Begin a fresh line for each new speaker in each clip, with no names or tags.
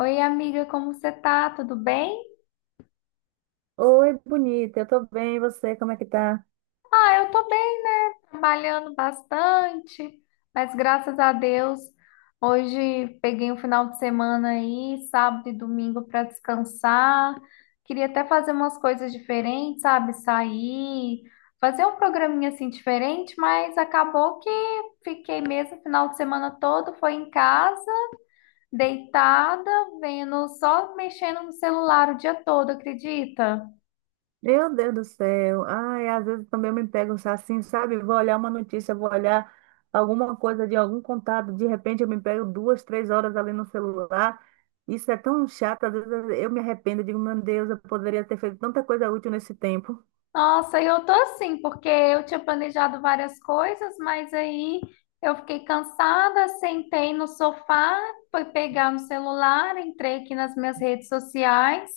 Oi, amiga, como você tá? Tudo bem?
Oi, bonita, eu tô bem, e você, como é que tá?
Ah, eu tô bem, né? Trabalhando bastante, mas graças a Deus, hoje peguei um final de semana aí, sábado e domingo para descansar. Queria até fazer umas coisas diferentes, sabe? Sair, fazer um programinha assim diferente, mas acabou que fiquei mesmo o final de semana todo, foi em casa, deitada, vendo, só mexendo no celular o dia todo, acredita?
Meu Deus do céu, ai, às vezes também eu me pego assim, sabe? Vou olhar uma notícia, vou olhar alguma coisa de algum contato, de repente eu me pego duas, três horas ali no celular. Isso é tão chato, às vezes eu me arrependo, digo, meu Deus, eu poderia ter feito tanta coisa útil nesse tempo.
Nossa, eu tô assim, porque eu tinha planejado várias coisas, mas aí eu fiquei cansada, sentei no sofá, fui pegar no celular, entrei aqui nas minhas redes sociais.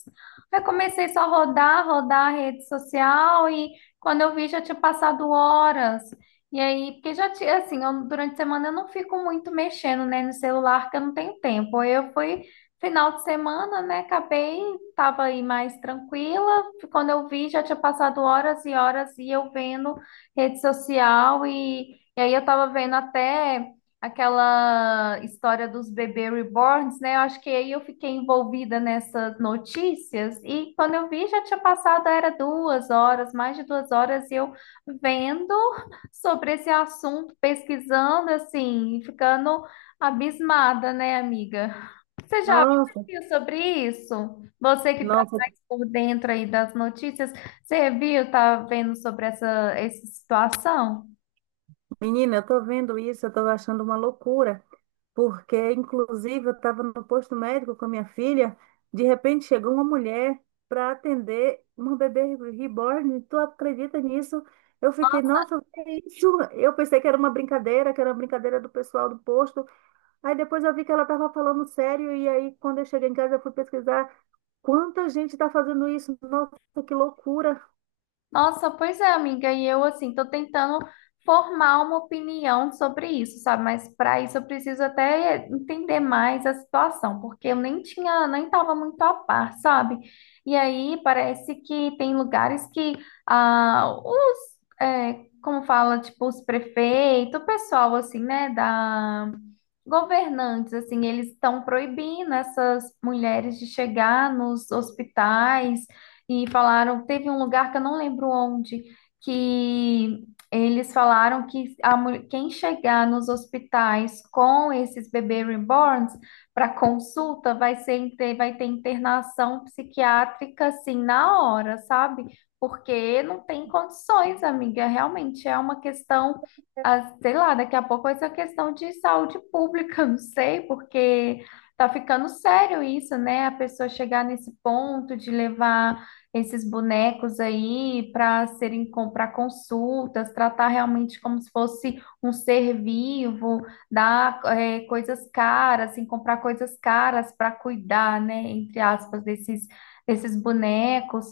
Aí comecei só a rodar, rodar a rede social e quando eu vi já tinha passado horas. E aí, porque já tinha, assim, durante a semana eu não fico muito mexendo, né, no celular, que eu não tenho tempo. Eu fui final de semana, né, acabei, tava aí mais tranquila quando eu vi, já tinha passado horas e horas e eu vendo rede social e aí eu tava vendo até aquela história dos bebê reborns, né? Eu acho que aí eu fiquei envolvida nessas notícias e quando eu vi, já tinha passado, era 2 horas, mais de 2 horas, e eu vendo sobre esse assunto, pesquisando, assim, ficando abismada, né, amiga? Você já
Nossa,
viu sobre isso? Você que está
nossa,
mais por dentro aí das notícias, você viu, tá vendo sobre essa situação?
menina, eu tô vendo isso, eu tô achando uma loucura. Porque inclusive eu estava no posto médico com a minha filha, de repente chegou uma mulher para atender uma bebê reborn, tu acredita nisso? Eu fiquei, nossa, o que é isso? Eu pensei que era uma brincadeira, que era uma brincadeira do pessoal do posto. Aí depois eu vi que ela estava falando sério, e aí quando eu cheguei em casa eu fui pesquisar quanta gente está fazendo isso. Nossa, que loucura.
Nossa, pois é, amiga, e eu assim tô tentando formar uma opinião sobre isso, sabe? Mas para isso eu preciso até entender mais a situação, porque eu nem tinha, nem estava muito a par, sabe? E aí parece que tem lugares que ah, é, como fala, tipo, os prefeitos, o pessoal assim, né, da governantes, assim, eles estão proibindo essas mulheres de chegar nos hospitais e falaram, teve um lugar que eu não lembro onde, que eles falaram que quem chegar nos hospitais com esses bebês reborns para consulta vai ter internação psiquiátrica assim na hora, sabe? Porque não tem condições, amiga. Realmente é uma questão, ah, sei lá, daqui a pouco vai ser uma questão de saúde pública, não sei, porque tá ficando sério isso, né? A pessoa chegar nesse ponto de levar esses bonecos aí para serem para consultas, tratar realmente como se fosse um ser vivo, dar coisas caras, assim, comprar coisas caras para cuidar, né, entre aspas, desses, desses bonecos.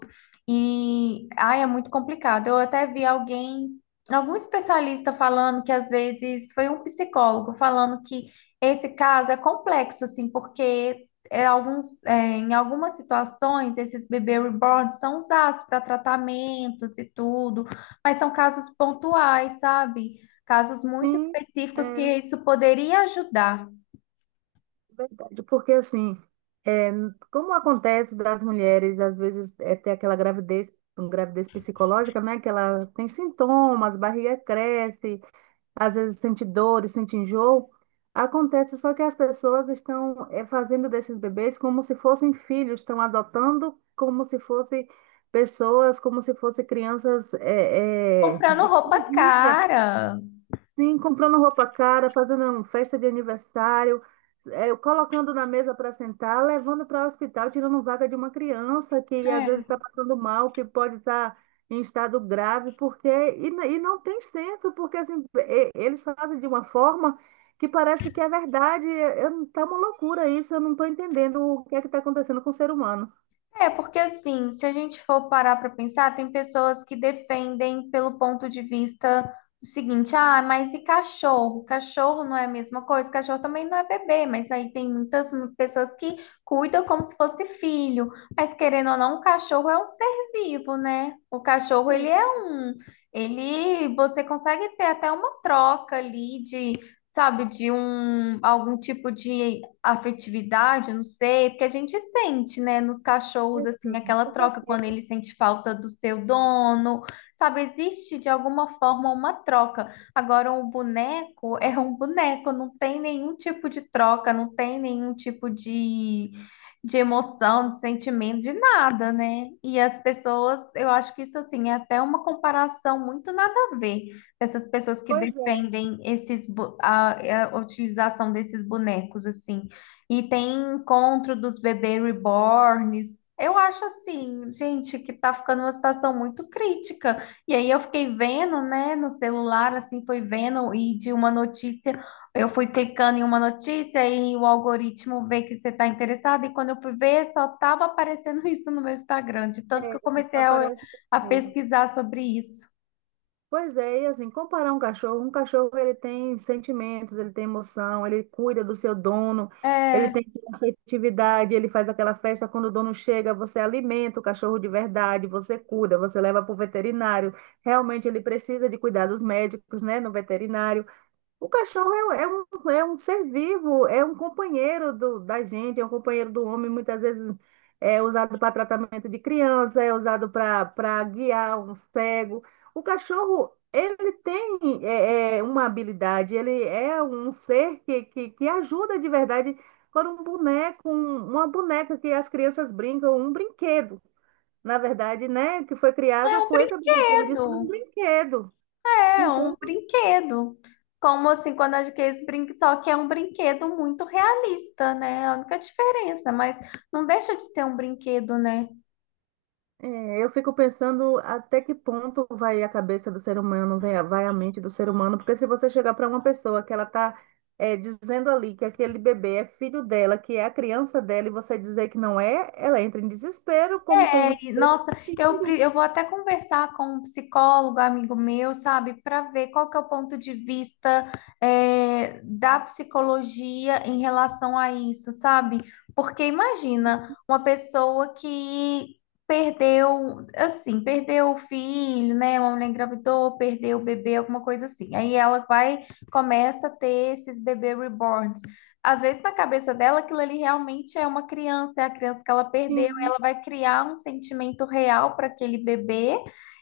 E ai, é muito complicado. Eu até vi alguém, algum especialista falando que às vezes foi um psicólogo falando que esse caso é complexo, assim, porque em algumas situações, esses bebês reborn são usados para tratamentos e tudo, mas são casos pontuais, sabe? Casos muito
Sim,
específicos que isso poderia ajudar.
verdade. Porque assim, é, como acontece das mulheres, às vezes, é ter aquela gravidez, uma gravidez psicológica, né? Que ela tem sintomas, barriga cresce, às vezes sente dores, sente enjoo. Acontece só que as pessoas estão fazendo desses bebês como se fossem filhos, estão adotando como se fossem pessoas, como se fossem crianças
Comprando
de
roupa
comida.
cara.
Sim, comprando roupa cara, fazendo um festa de aniversário, colocando na mesa para sentar, levando para o hospital, tirando vaga de uma criança que às vezes está passando mal, que pode estar em estado grave, porque e não tem senso, porque assim, eles fazem de uma forma que parece que é verdade. Está uma loucura isso, eu não estou entendendo o que é que está acontecendo com o ser humano.
É, porque assim, se a gente for parar para pensar, tem pessoas que defendem pelo ponto de vista do seguinte, ah, mas e cachorro? Cachorro não é a mesma coisa, cachorro também não é bebê, mas aí tem muitas pessoas que cuidam como se fosse filho, mas querendo ou não, o cachorro é um ser vivo, né? O cachorro, ele
Sim,
é um, ele, você consegue ter até uma troca ali de sabe, de um algum tipo de afetividade, eu não sei, porque a gente sente, né, nos cachorros assim
sim,
aquela
com
troca quando
certeza.
ele sente falta do seu dono, sabe, existe de alguma forma uma troca. Agora um boneco é um boneco, não tem nenhum tipo de troca, não tem nenhum tipo de emoção, de sentimento, de nada, né? E as pessoas, eu acho que isso assim é até uma comparação muito nada a ver. Essas pessoas que
Pois é.
defendem esses, bo- a, é, a utilização desses bonecos, assim. E tem encontro dos bebês reborns. Eu acho assim, gente, que tá ficando uma situação muito crítica. E aí eu fiquei vendo, né, no celular, assim, foi vendo, e de uma notícia, eu fui clicando em uma notícia e o algoritmo vê que você tá interessado. E quando eu fui ver, só tava aparecendo isso no meu Instagram, de tanto que eu comecei
Mas
a,
parece que é
a
mesmo.
pesquisar sobre isso.
Pois é, e assim, comparar um cachorro ele tem sentimentos, ele tem emoção, ele cuida do seu dono, ele
É.
tem afetividade, ele faz aquela festa quando o dono chega, você alimenta o cachorro de verdade, você cuida, você leva para o veterinário. Realmente ele precisa de cuidados médicos, né, no veterinário. O cachorro é um ser vivo, é um companheiro da gente, é um companheiro do homem, muitas vezes é usado para tratamento de criança, é usado para guiar um cego. O cachorro, ele tem uma habilidade, ele é um ser que ajuda de verdade quando um boneco, uma boneca que as crianças brincam, um brinquedo, na verdade, né, que foi
É
criado
um
com esse objetivo de ser um
brinquedo.
brinquedo.
É um
Então,
brinquedo. Como assim, quando adquire esse brinquedo, só que é um brinquedo muito realista, né? É a única diferença, mas não deixa de ser um brinquedo, né?
é, eu fico pensando até que ponto vai a cabeça do ser humano, vai a mente do ser humano, porque se você chegar para uma pessoa que ela está dizendo ali que aquele bebê é filho dela, que é a criança dela, e você dizer que não é, ela entra em desespero, como se a
É,
gente
e,
estivesse
nossa,
mentindo.
eu vou até conversar com um psicólogo, amigo meu, sabe, para ver qual que é o ponto de vista é, da psicologia em relação a isso, sabe? Porque imagina uma pessoa que perdeu, assim, perdeu o filho, né? Uma mulher engravidou, perdeu o bebê, alguma coisa assim. Aí ela vai, começa a ter esses bebê reborns. Às vezes na cabeça dela aquilo ali realmente é uma criança, é a criança que ela perdeu
Sim,
ela vai criar um sentimento real para aquele bebê.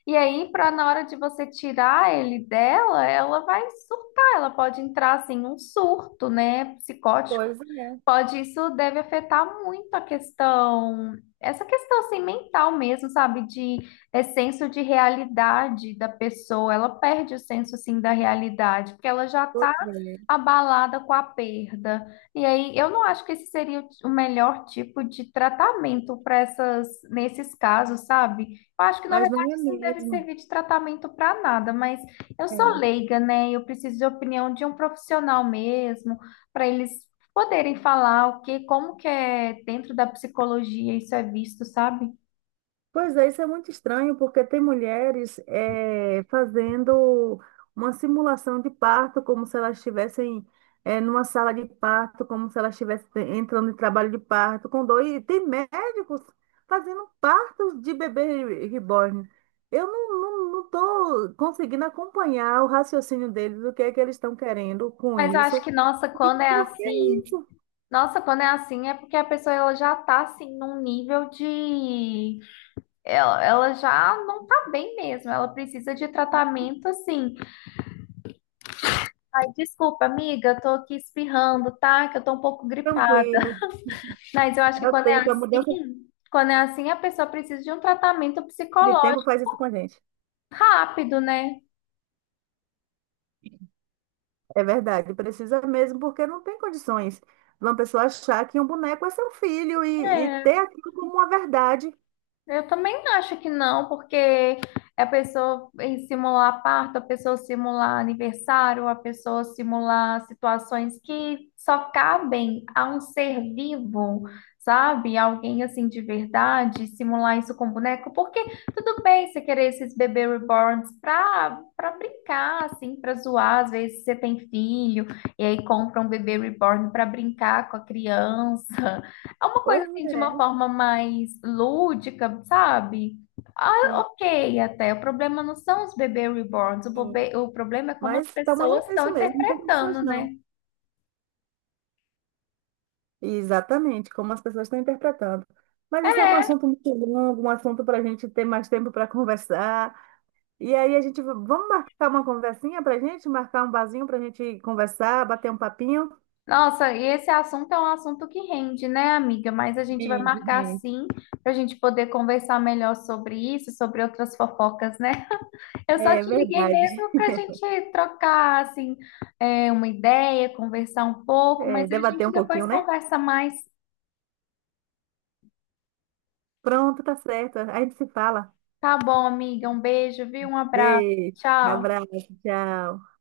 E aí, para na hora de você tirar ele dela, ela vai surtar, ela pode entrar assim num surto, né, psicótico.
pois é,
Pode, isso deve afetar muito a questão, essa questão assim mental mesmo, sabe, de é, senso de realidade da pessoa. Ela perde o senso assim da realidade, porque ela já
pois
tá
é.
abalada com a perda. E aí, eu não acho que esse seria o melhor tipo de tratamento para nesses casos, sabe? Eu acho que, na
Mas não
verdade,
é
isso não deve
mesmo.
servir de tratamento para nada, mas eu sou leiga, né? Eu preciso de opinião de um profissional mesmo, para eles poderem falar o que, como que é dentro da psicologia isso é visto, sabe?
Pois é, isso é muito estranho, porque tem mulheres fazendo uma simulação de parto, como se elas estivessem numa sala de parto, como se elas estivessem entrando em trabalho de parto com dor. E tem médicos fazendo partos de bebê reborn. Eu não, não tô conseguindo acompanhar o raciocínio deles, o que é que eles estão querendo com
Mas eu acho
isso.
que, nossa,
E
quando é
por que
assim,
isso?
nossa, quando é assim é porque a pessoa ela já tá assim num nível de Ela, ela já não tá bem mesmo, ela precisa de tratamento assim. Ai, desculpa, amiga, eu tô aqui espirrando, tá? Que eu tô um pouco gripada.
Tranquilo.
Mas eu acho que
Eu tento, a mudança
quando é assim, a pessoa precisa de um tratamento
de tempo
psicológico
faz isso com a gente.
rápido, né?
É verdade, precisa mesmo, porque não tem condições de uma pessoa achar que um boneco é seu filho e
É.
ter aquilo como uma verdade.
Eu também acho que não, porque é a pessoa em simular parto, a pessoa simular aniversário, a pessoa simular situações que só cabem a um ser vivo, sabe? Alguém assim de verdade, simular isso com boneco, porque tudo bem você querer esses bebê reborns para brincar, assim, para zoar, às vezes você tem filho e aí compra um bebê reborn para brincar com a criança. É uma coisa
Pois
assim de uma
é,
forma mais lúdica, sabe? Ah,
sim.
ok, até. O problema não são os bebês reborns, o problema é como as
Mas tá uma
pessoas
loucura
estão
isso mesmo, não tem condições
interpretando,
não.
né?
Exatamente, como as pessoas estão interpretando. Mas isso é um assunto muito longo, um assunto para a gente ter mais tempo para conversar. E aí a gente, vamos marcar uma conversinha para a gente, marcar um barzinho para a gente conversar, bater um papinho.
Nossa, e esse assunto é um assunto que rende, né, amiga? Mas a gente vai
Sim,
marcar
sim.
sim para a gente poder conversar melhor sobre isso, sobre outras fofocas, né? Eu só
É
te liguei
verdade.
mesmo para a gente trocar, assim, é, uma ideia, conversar um pouco,
É,
mas a
debater
gente
um pouquinho,
depois
né?
conversa mais.
Pronto, tá certo. A gente se fala.
Tá bom, amiga. Um beijo, viu? Um abraço.
Beijo,
Tchau.
abraço, tchau.